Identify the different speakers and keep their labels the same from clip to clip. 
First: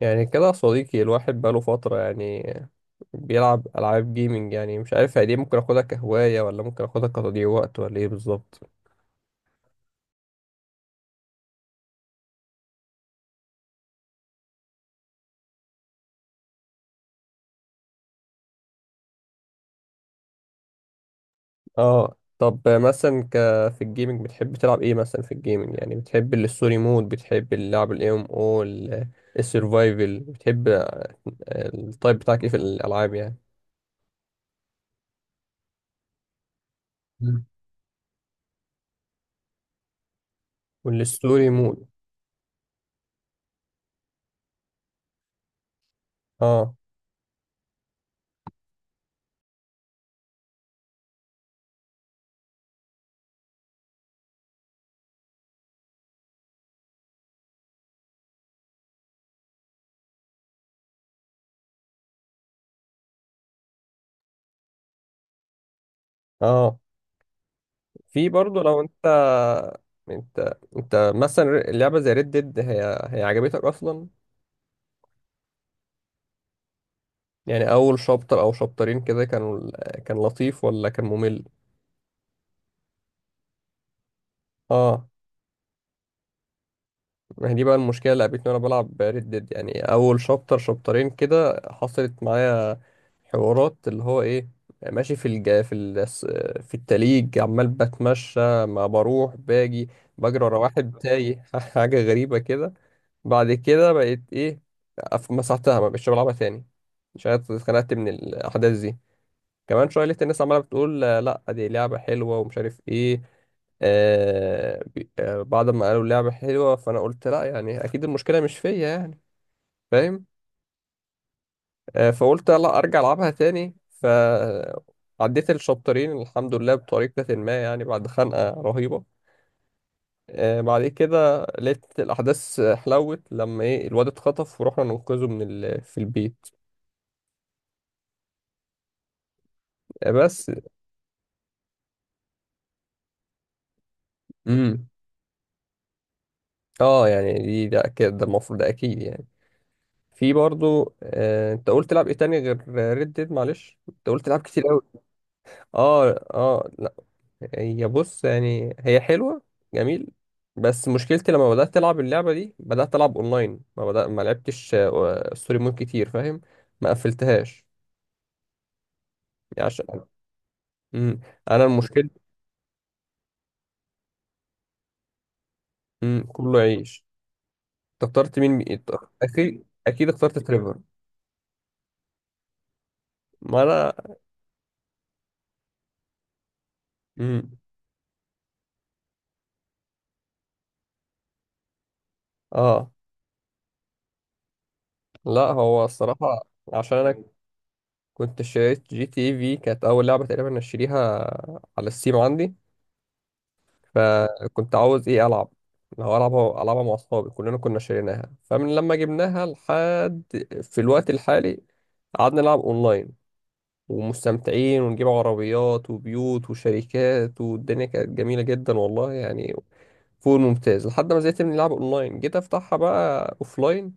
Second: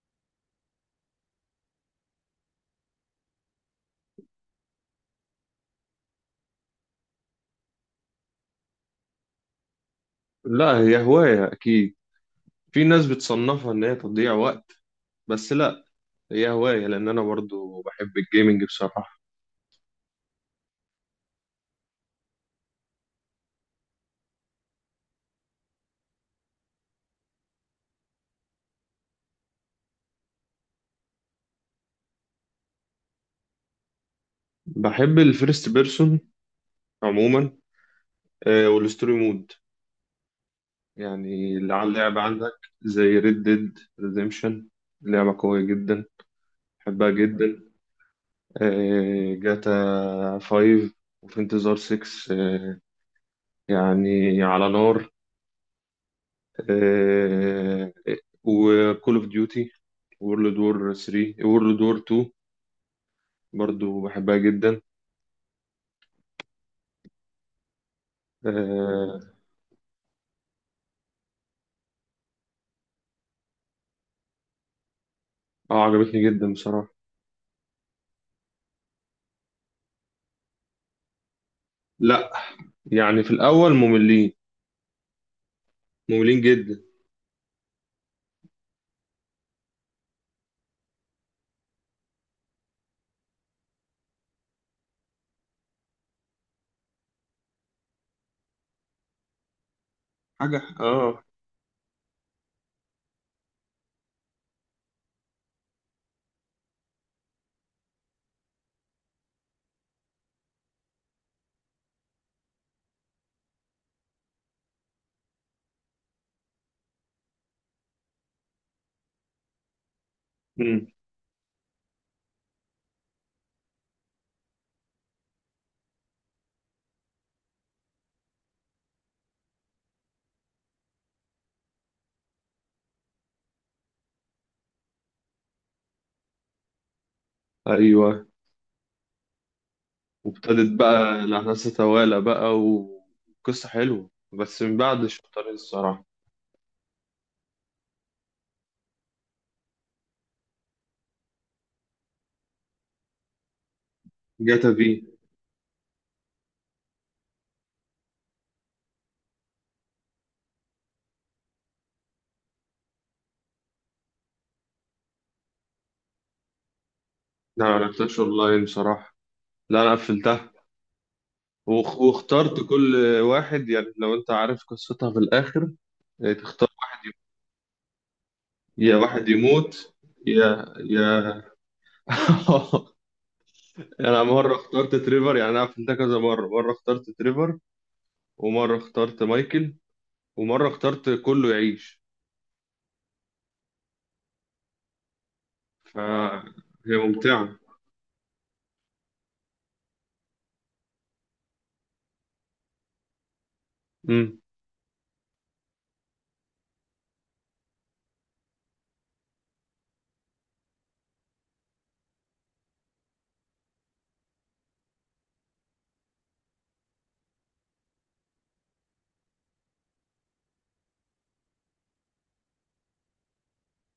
Speaker 1: يعني كده يا صديقي، الواحد بقاله فترة بيلعب ألعاب جيمنج. يعني مش عارف هي دي ممكن أخدها كهواية، ولا ممكن أخدها كتضييع وقت، ولا إيه بالظبط؟
Speaker 2: لا، هي هواية أكيد. في ناس بتصنفها إن هي تضييع وقت. بس لا، هي هواية لأن أنا برضو بحب الجيمنج بصراحة.
Speaker 1: اه، طب مثلا في الجيمنج بتحب تلعب إيه مثلا؟ في الجيمنج يعني بتحب الستوري مود، بتحب اللعب ال MMO، ال- السرفايفل، بتحب التايب بتاعك إيه في الألعاب يعني؟
Speaker 2: بحب الفيرست بيرسون
Speaker 1: مم.
Speaker 2: عموما. والستوري مود،
Speaker 1: والستوري
Speaker 2: يعني اللي
Speaker 1: مود.
Speaker 2: على اللعبة عندك زي ريد ديد ريديمشن. لعبة قوية جدا،
Speaker 1: اه
Speaker 2: بحبها جدا. جاتا 5، وفي انتظار 6. يعني على نار. وكول اوف ديوتي، وورلد وور 3، وورلد وور 2، برضو بحبها جدا.
Speaker 1: اه. في برضه لو
Speaker 2: اه.
Speaker 1: انت مثلا اللعبة زي ريد ديد، هي عجبتك اصلا؟
Speaker 2: عجبتني جدا بصراحة.
Speaker 1: يعني اول شابتر او شابترين كده كان لطيف ولا كان ممل؟
Speaker 2: لا، يعني في الأول مملين،
Speaker 1: اه،
Speaker 2: مملين جدا.
Speaker 1: ما هي دي بقى المشكله اللي قابلتني وانا بلعب ريد ديد. يعني اول شابتر شابترين كده حصلت معايا حوارات، اللي هو ايه، ماشي في التليج عمال بتمشى، ما بروح باجي، بجري
Speaker 2: حاجة.
Speaker 1: ورا واحد
Speaker 2: اه.
Speaker 1: تايه حاجه غريبه كده. بعد كده بقيت ايه، مسحتها، ما بقتش بلعبها تاني. مش عارف، اتخنقت من الاحداث دي. كمان شويه لقيت الناس عماله بتقول، لا دي لعبه حلوه ومش عارف ايه. بعد ما قالوا لعبه حلوه فانا قلت لا، يعني اكيد المشكله مش فيا يعني، فاهم؟
Speaker 2: مم.
Speaker 1: فقلت لا، ارجع العبها تاني، فعديت الشابترين الحمد لله بطريقه ما، يعني بعد خنقه رهيبه. بعد كده لقيت الاحداث حلوت، لما ايه، الواد اتخطف ورحنا ننقذه في البيت.
Speaker 2: ايوه.
Speaker 1: بس.
Speaker 2: وابتدت بقى الأحداث تتوالى بقى، وقصة حلوة بس من
Speaker 1: امم
Speaker 2: بعد شطارين الصراحة.
Speaker 1: اه، يعني دي، ده اكيد، ده المفروض، ده اكيد يعني. في برضو، انت قلت تلعب ايه تاني غير ريد ديد؟ معلش، انت قلت تلعب كتير
Speaker 2: جاتا
Speaker 1: قوي.
Speaker 2: في.
Speaker 1: اه اه لا، هي بص، يعني هي حلوه، جميل. بس مشكلتي لما بدات العب اللعبه دي بدات العب اونلاين، ما بدأ ما لعبتش ستوري مود كتير، فاهم؟ ما
Speaker 2: لا،
Speaker 1: قفلتهاش
Speaker 2: ما لعبتهاش اونلاين بصراحة.
Speaker 1: يعني،
Speaker 2: لا، انا
Speaker 1: عشان.
Speaker 2: قفلتها
Speaker 1: مم. انا المشكله.
Speaker 2: واخترت كل واحد، يعني لو انت عارف قصتها في الآخر،
Speaker 1: مم. كله
Speaker 2: تختار
Speaker 1: عيش.
Speaker 2: واحد يموت.
Speaker 1: أنت اخترت مين؟
Speaker 2: يا واحد
Speaker 1: اكيد
Speaker 2: يموت،
Speaker 1: اكيد اخترت
Speaker 2: يا
Speaker 1: تريفر.
Speaker 2: يا
Speaker 1: ما انا.
Speaker 2: انا مره اخترت تريفر. يعني انا عملت ده كذا مره. مره اخترت
Speaker 1: مم.
Speaker 2: تريفر، ومره اخترت مايكل، ومره اخترت كله يعيش.
Speaker 1: اه لا، هو الصراحه،
Speaker 2: فهي
Speaker 1: عشان انا
Speaker 2: ممتعه.
Speaker 1: كنت شريت جي تي اي في، كانت اول لعبه تقريبا اشتريها على السيم عندي.
Speaker 2: امم.
Speaker 1: فكنت عاوز ايه، العب، لو العبها العبها مع اصحابي، كلنا كنا شاريناها. فمن لما جبناها لحد في الوقت الحالي قعدنا نلعب اونلاين، ومستمتعين، ونجيب عربيات وبيوت وشركات، والدنيا كانت جميله جدا والله، يعني فوق الممتاز. لحد ما زهقت من اللعب اونلاين، جيت افتحها بقى اوفلاين.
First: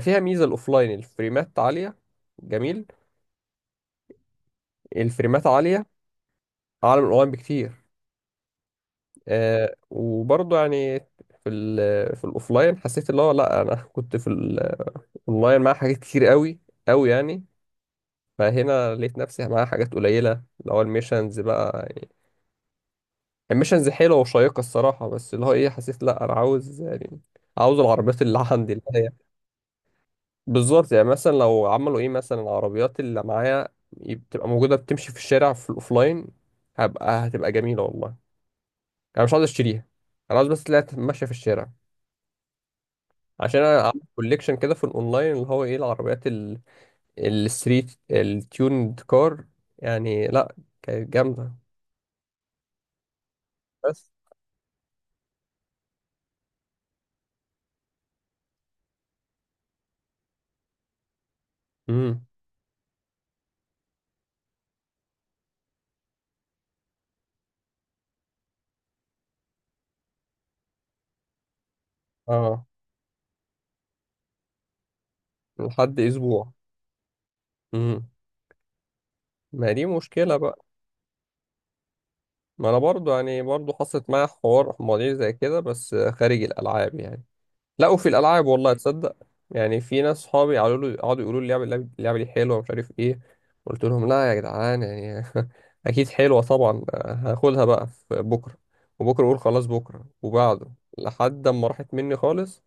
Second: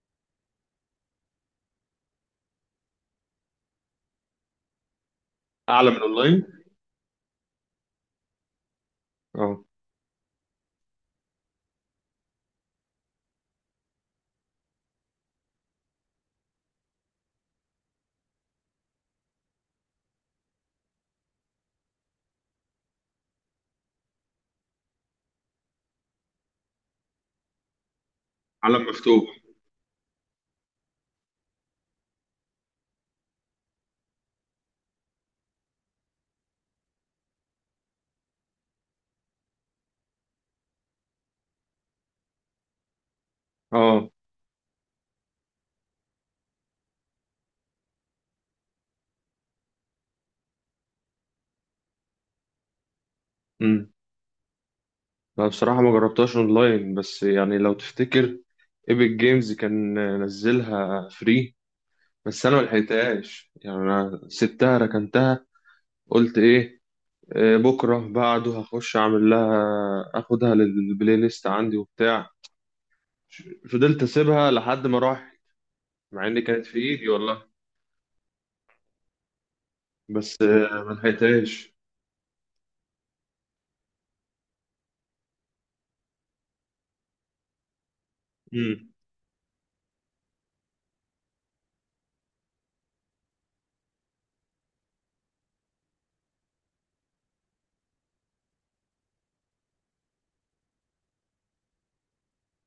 Speaker 1: فيها ميزه الاوفلاين، الفريمات عاليه، جميل. الفريمات عاليه
Speaker 2: اعلى من اونلاين.
Speaker 1: اعلى من الاونلاين بكتير.
Speaker 2: اه.
Speaker 1: وبرضه يعني في الاوفلاين حسيت، اللي هو لا، انا كنت في الاونلاين مع حاجات كتير قوي قوي يعني، فهنا لقيت نفسي مع حاجات قليله، اللي هو الميشنز بقى يعني. الميشنز حلوه وشيقه الصراحه، بس اللي هو ايه، حسيت لا، انا عاوز يعني، عاوز العربيات اللي عندي، اللي
Speaker 2: عالم
Speaker 1: هي،
Speaker 2: مفتوح.
Speaker 1: بالظبط. يعني مثلا لو عملوا ايه، مثلا العربيات اللي معايا بتبقى موجوده بتمشي في الشارع في الاوفلاين، هتبقى جميله والله. انا مش عاوز اشتريها، انا عاوز بس تلاقيها ماشيه في الشارع. عشان انا عامل
Speaker 2: اه.
Speaker 1: كوليكشن كده في الاونلاين، اللي هو ايه، العربيات الستريت التيوند كار، يعني لا، كانت جامده.
Speaker 2: امم.
Speaker 1: بس.
Speaker 2: انا بصراحه ما جربتهاش اونلاين، بس يعني لو تفتكر ايبك جيمز كان نزلها فري،
Speaker 1: امم
Speaker 2: بس انا ما لحقتهاش. يعني انا سبتها، ركنتها، قلت ايه، بكره بعده هخش اعمل لها، اخدها للبلاي ليست عندي وبتاع.
Speaker 1: اه،
Speaker 2: فضلت اسيبها لحد ما راح،
Speaker 1: لحد
Speaker 2: مع ان
Speaker 1: اسبوع.
Speaker 2: كانت في ايدي والله.
Speaker 1: امم ما دي مشكله
Speaker 2: بس
Speaker 1: بقى.
Speaker 2: ما لحقتهاش.
Speaker 1: ما انا برضو يعني، برضو حصلت معايا حوار مواضيع زي كده بس خارج الالعاب يعني، لا وفي الالعاب والله
Speaker 2: امم.
Speaker 1: تصدق. يعني في ناس صحابي قالوا لي، قعدوا يقولوا لي اللعبه اللعبه اللعبة دي حلوه ومش عارف ايه. قلت لهم لا يا جدعان، يعني اكيد حلوه طبعا، هاخدها بقى في بكره، وبكره اقول خلاص بكره وبعده، لحد ما راحت مني خالص،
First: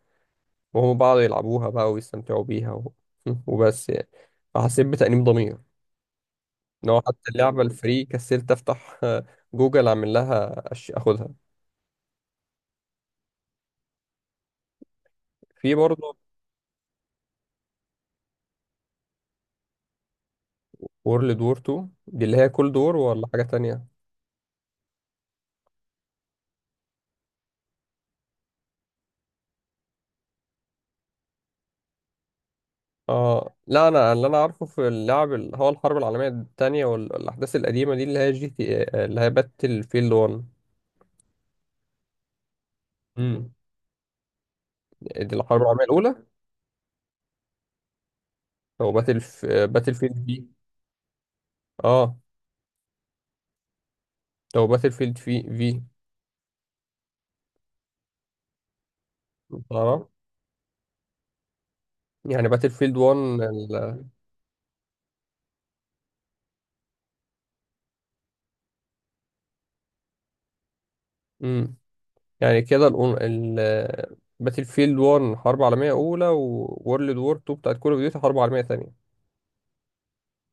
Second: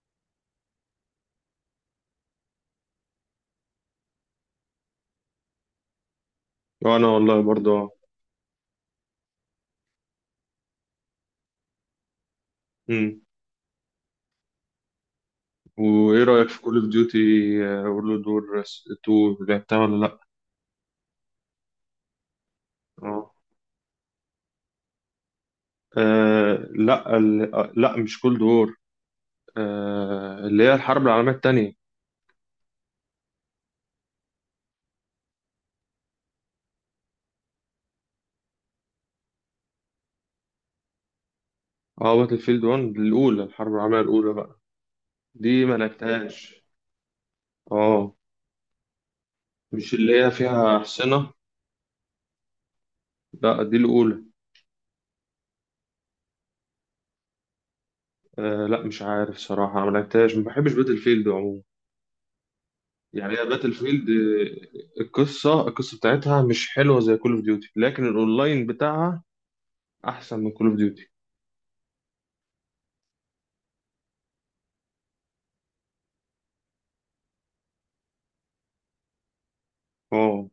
Speaker 1: وهم بعضوا يلعبوها بقى ويستمتعوا بيها وبس يعني. فحسيت بتأنيب ضمير ان هو
Speaker 2: وانا
Speaker 1: حتى
Speaker 2: والله
Speaker 1: اللعبه
Speaker 2: برضه.
Speaker 1: الفري كسلت افتح جوجل اعمل لها اخدها.
Speaker 2: امم.
Speaker 1: في برضه.
Speaker 2: وايه رايك في كول اوف ديوتي وورلد وور 2، لعبتها ولا لا؟
Speaker 1: وورلد وور 2 دي اللي هي كل دور ولا
Speaker 2: اه.
Speaker 1: حاجه تانية؟
Speaker 2: لا، لا، مش كولد وور، اللي هي الحرب العالميه الثانيه.
Speaker 1: اه لا، انا اللي انا عارفه في اللعب اللي هو الحرب العالميه الثانيه والاحداث القديمه دي، اللي هي جي تي، اللي هي باتل فيلد 1.
Speaker 2: اه، باتل فيلد 1 الاولى،
Speaker 1: امم
Speaker 2: الحرب العالميه الاولى بقى.
Speaker 1: دي الحرب
Speaker 2: دي ما
Speaker 1: العالميه الاولى،
Speaker 2: لعبتهاش. اه.
Speaker 1: او باتل
Speaker 2: مش
Speaker 1: فيلد
Speaker 2: اللي هي
Speaker 1: في.
Speaker 2: فيها احصنه؟
Speaker 1: اه،
Speaker 2: لا، دي الاولى.
Speaker 1: او باتل فيلد في.
Speaker 2: لا، مش عارف صراحة أنا ما
Speaker 1: تعرف،
Speaker 2: لعبتهاش. ما بحبش باتل فيلد عموما.
Speaker 1: يعني باتل فيلد 1
Speaker 2: يعني هي باتل فيلد. القصة بتاعتها مش حلوة زي كول اوف ديوتي، لكن الأونلاين بتاعها أحسن من كول اوف ديوتي.
Speaker 1: مم. يعني كده باتل فيلد 1 حرب عالميه اولى، وورلد وور 2 بتاعت كول اوف ديوتي حرب عالميه ثانيه.
Speaker 2: اه.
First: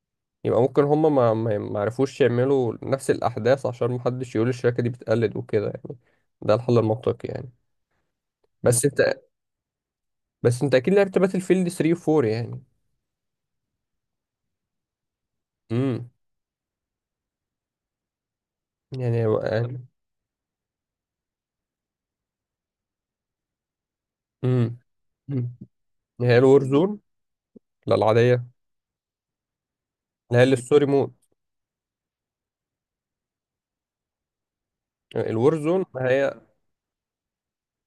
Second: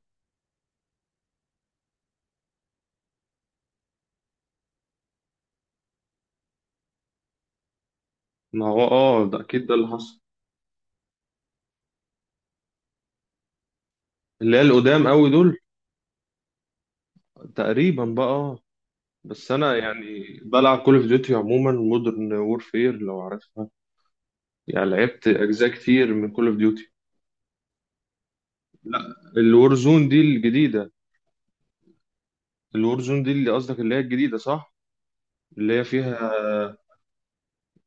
Speaker 1: يبقى ممكن هما ما عرفوش يعملوا نفس الأحداث عشان محدش يقول الشركة دي بتقلد وكده، يعني ده الحل المنطقي يعني.
Speaker 2: ما هو
Speaker 1: بس انت
Speaker 2: اه، ده أكيد ده اللي حصل.
Speaker 1: بس انت اكيد لعبت باتل فيلد 3 و 4 يعني.
Speaker 2: اللي هي القدام قوي دول،
Speaker 1: امم
Speaker 2: تقريبا بقى.
Speaker 1: يعني
Speaker 2: بس أنا
Speaker 1: يعني
Speaker 2: يعني بلعب كول اوف ديوتي عموما، مودرن وورفير لو عارفها.
Speaker 1: امم
Speaker 2: يعني لعبت
Speaker 1: مم.
Speaker 2: أجزاء كتير من
Speaker 1: هي
Speaker 2: كول اوف
Speaker 1: الور
Speaker 2: ديوتي.
Speaker 1: زون؟ لا، العادية.
Speaker 2: لا. الور زون دي
Speaker 1: لا، هي
Speaker 2: الجديدة.
Speaker 1: الستوري مود.
Speaker 2: الور زون دي اللي قصدك، اللي هي الجديدة صح؟
Speaker 1: الور
Speaker 2: اللي هي
Speaker 1: زون، ما
Speaker 2: فيها،
Speaker 1: هي،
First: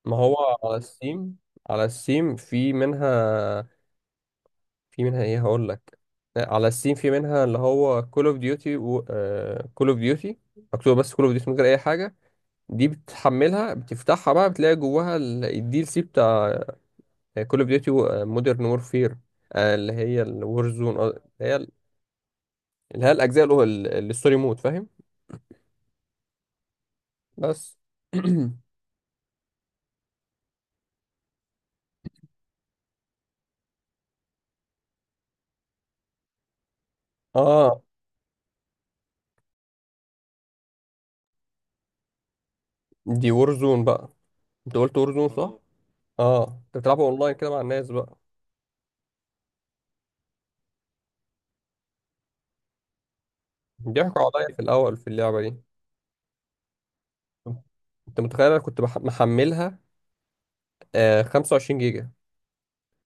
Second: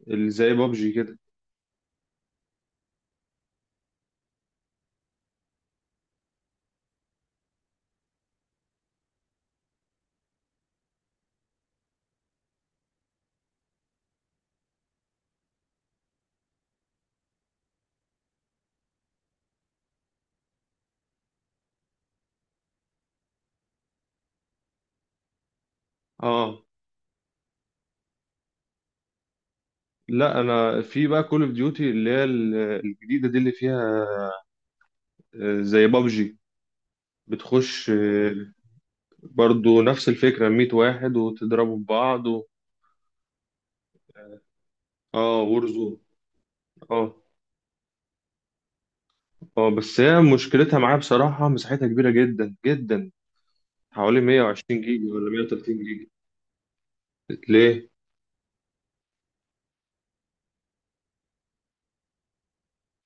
Speaker 1: ما
Speaker 2: اللي
Speaker 1: هو
Speaker 2: زي
Speaker 1: على
Speaker 2: بابجي كده.
Speaker 1: السيم، على السيم في منها، في منها ايه، هقول لك. على السيم في منها، اللي هو كول اوف ديوتي، و كول اوف ديوتي مكتوب، بس كول اوف ديوتي من غير اي حاجة. دي بتحملها، بتفتحها بقى، بتلاقي جواها الدي ال سي بتاع كول اوف ديوتي مودرن وورفير، اللي هي الور زون، اللي هي الاجزاء، اللي هو الستوري مود، فاهم؟
Speaker 2: اه.
Speaker 1: بس.
Speaker 2: لا، انا في بقى كول اوف ديوتي اللي هي الجديده دي اللي فيها، زي بابجي.
Speaker 1: اه،
Speaker 2: بتخش، برضو نفس الفكره، 100 واحد وتضربوا في بعض و...
Speaker 1: دي وور زون بقى. انت قلت وور زون صح،
Speaker 2: اه.
Speaker 1: اه؟
Speaker 2: وورزون.
Speaker 1: اه، انت بتلعبها
Speaker 2: اه.
Speaker 1: اونلاين كده مع الناس بقى؟
Speaker 2: اه، بس هي مشكلتها معايا بصراحه، مساحتها كبيره جدا جدا، حوالي
Speaker 1: بيضحكوا عليا في
Speaker 2: 120
Speaker 1: الاول في
Speaker 2: جيجا ولا
Speaker 1: اللعبه دي.
Speaker 2: 130 جيجا. ليه؟
Speaker 1: انت متخيل، انا كنت محملها 25 جيجا،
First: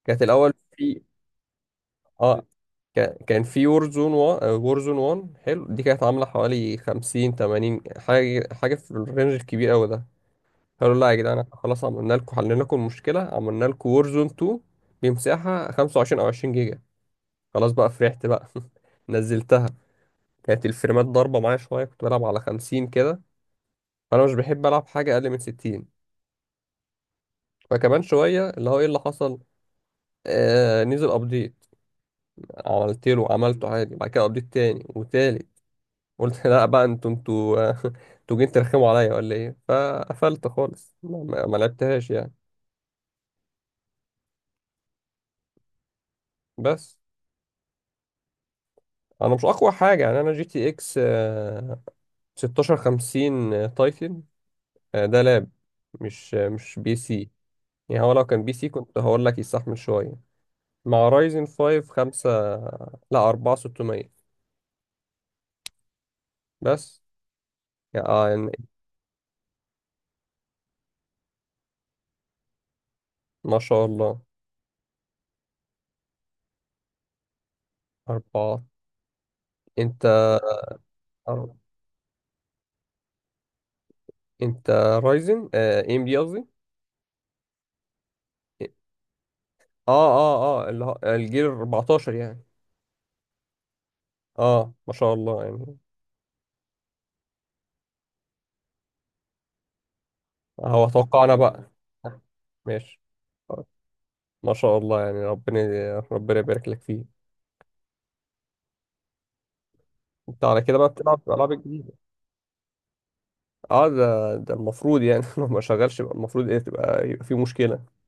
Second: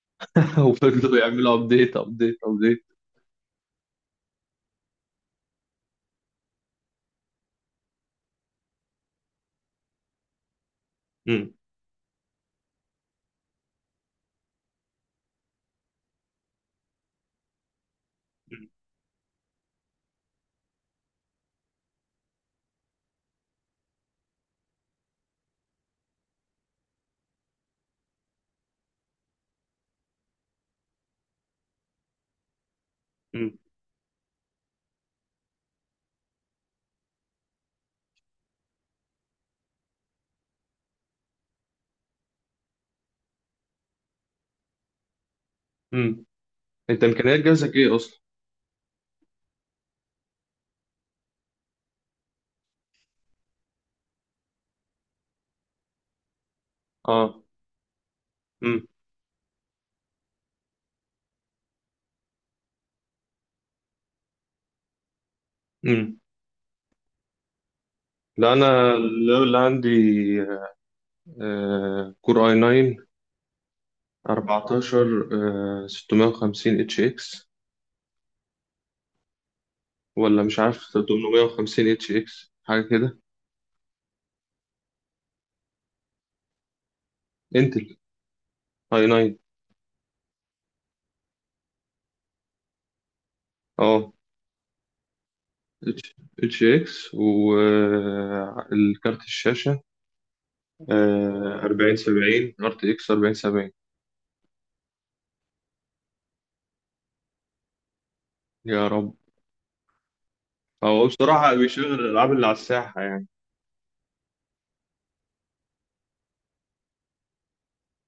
Speaker 1: كانت الاول في.
Speaker 2: وفضلوا يعملوا ابديت ابديت
Speaker 1: اه،
Speaker 2: ابديت.
Speaker 1: كان في وورزون 1. وورزون 1 حلو، دي كانت عامله حوالي 50 80، حاجه حاجه في الرينج الكبير قوي ده. قالوا لا يا جدعان،
Speaker 2: امم.
Speaker 1: احنا خلاص عملنا لكم، حلينا لكم المشكله، عملنا لكم وورزون 2 بمساحه 25 او 20 جيجا، خلاص بقى، فرحت بقى نزلتها. كانت الفريمات ضاربه معايا شويه، كنت بلعب على 50 كده، فانا مش بحب العب حاجه اقل من 60. فكمان شويه اللي هو ايه اللي حصل، نزل ابديت،
Speaker 2: امم.
Speaker 1: عملته عادي. بعد كده ابديت تاني وتالت، قلت لا بقى، انتوا انتوا انتوا جايين ترخموا عليا ولا ايه؟ فقفلت خالص، ما لعبتهاش يعني.
Speaker 2: امم.
Speaker 1: بس.
Speaker 2: انت امكانيات جهازك ايه اصلا؟
Speaker 1: انا مش اقوى حاجه يعني، انا جي تي اكس 1650 تايتن، ده لاب مش، مش بي سي.
Speaker 2: اه.
Speaker 1: يعني هو لو كان بي سي كنت هقول لك يستحمل شويه، مع رايزن 5 5، لا 4 600.
Speaker 2: امم.
Speaker 1: بس يعني.
Speaker 2: لا، انا اللي عندي كور اي 9
Speaker 1: ما شاء الله.
Speaker 2: 14، 650 اتش اكس،
Speaker 1: 4. انت
Speaker 2: ولا مش عارف
Speaker 1: أر-
Speaker 2: 850 اتش اكس حاجه كده.
Speaker 1: انت رايزن، ام دي قصدي.
Speaker 2: انتل اي 9.
Speaker 1: اه اه اه، اللي هو الجيل 14 يعني.
Speaker 2: اه.
Speaker 1: اه، ما شاء الله يعني.
Speaker 2: اتش اكس، والكارت الشاشه
Speaker 1: هو اتوقعنا بقى.
Speaker 2: 40 70، ار تي
Speaker 1: ماشي،
Speaker 2: اكس 40 70.
Speaker 1: ما شاء الله يعني، ربنا يبارك لك فيه.
Speaker 2: يا رب.
Speaker 1: انت على كده بقى
Speaker 2: هو
Speaker 1: بتلعب الالعاب
Speaker 2: بصراحه بيشغل
Speaker 1: الجديده.
Speaker 2: الالعاب اللي على الساحه يعني.
Speaker 1: اه، ده، ده المفروض يعني، لو ما شغلش يبقى المفروض ايه، تبقى، يبقى في مشكله.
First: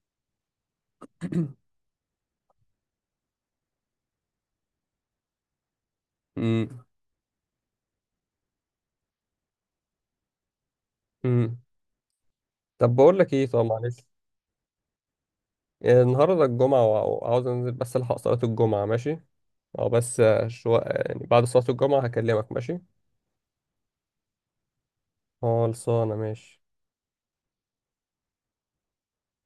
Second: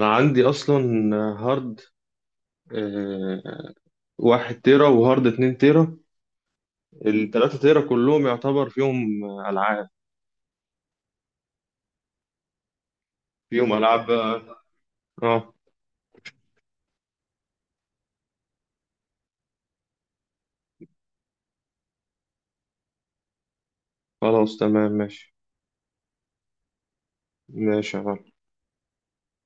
Speaker 2: انا عندي اصلا هارد، آه، 1 تيرا، وهارد 2 تيرا.
Speaker 1: امم
Speaker 2: التلاتة تيرا كلهم يعتبر فيهم ألعاب،
Speaker 1: امم طب بقول لك ايه، طب
Speaker 2: فيهم
Speaker 1: معلش،
Speaker 2: ألعاب بقى. اه.
Speaker 1: النهارده الجمعه وعاوز انزل، بس الحق صلاه الجمعه، ماشي؟ او بس شويه يعني بعد صلاه الجمعه هكلمك، ماشي؟
Speaker 2: خلاص تمام ماشي.
Speaker 1: خلصانه، ماشي؟
Speaker 2: ماشي يا معلم.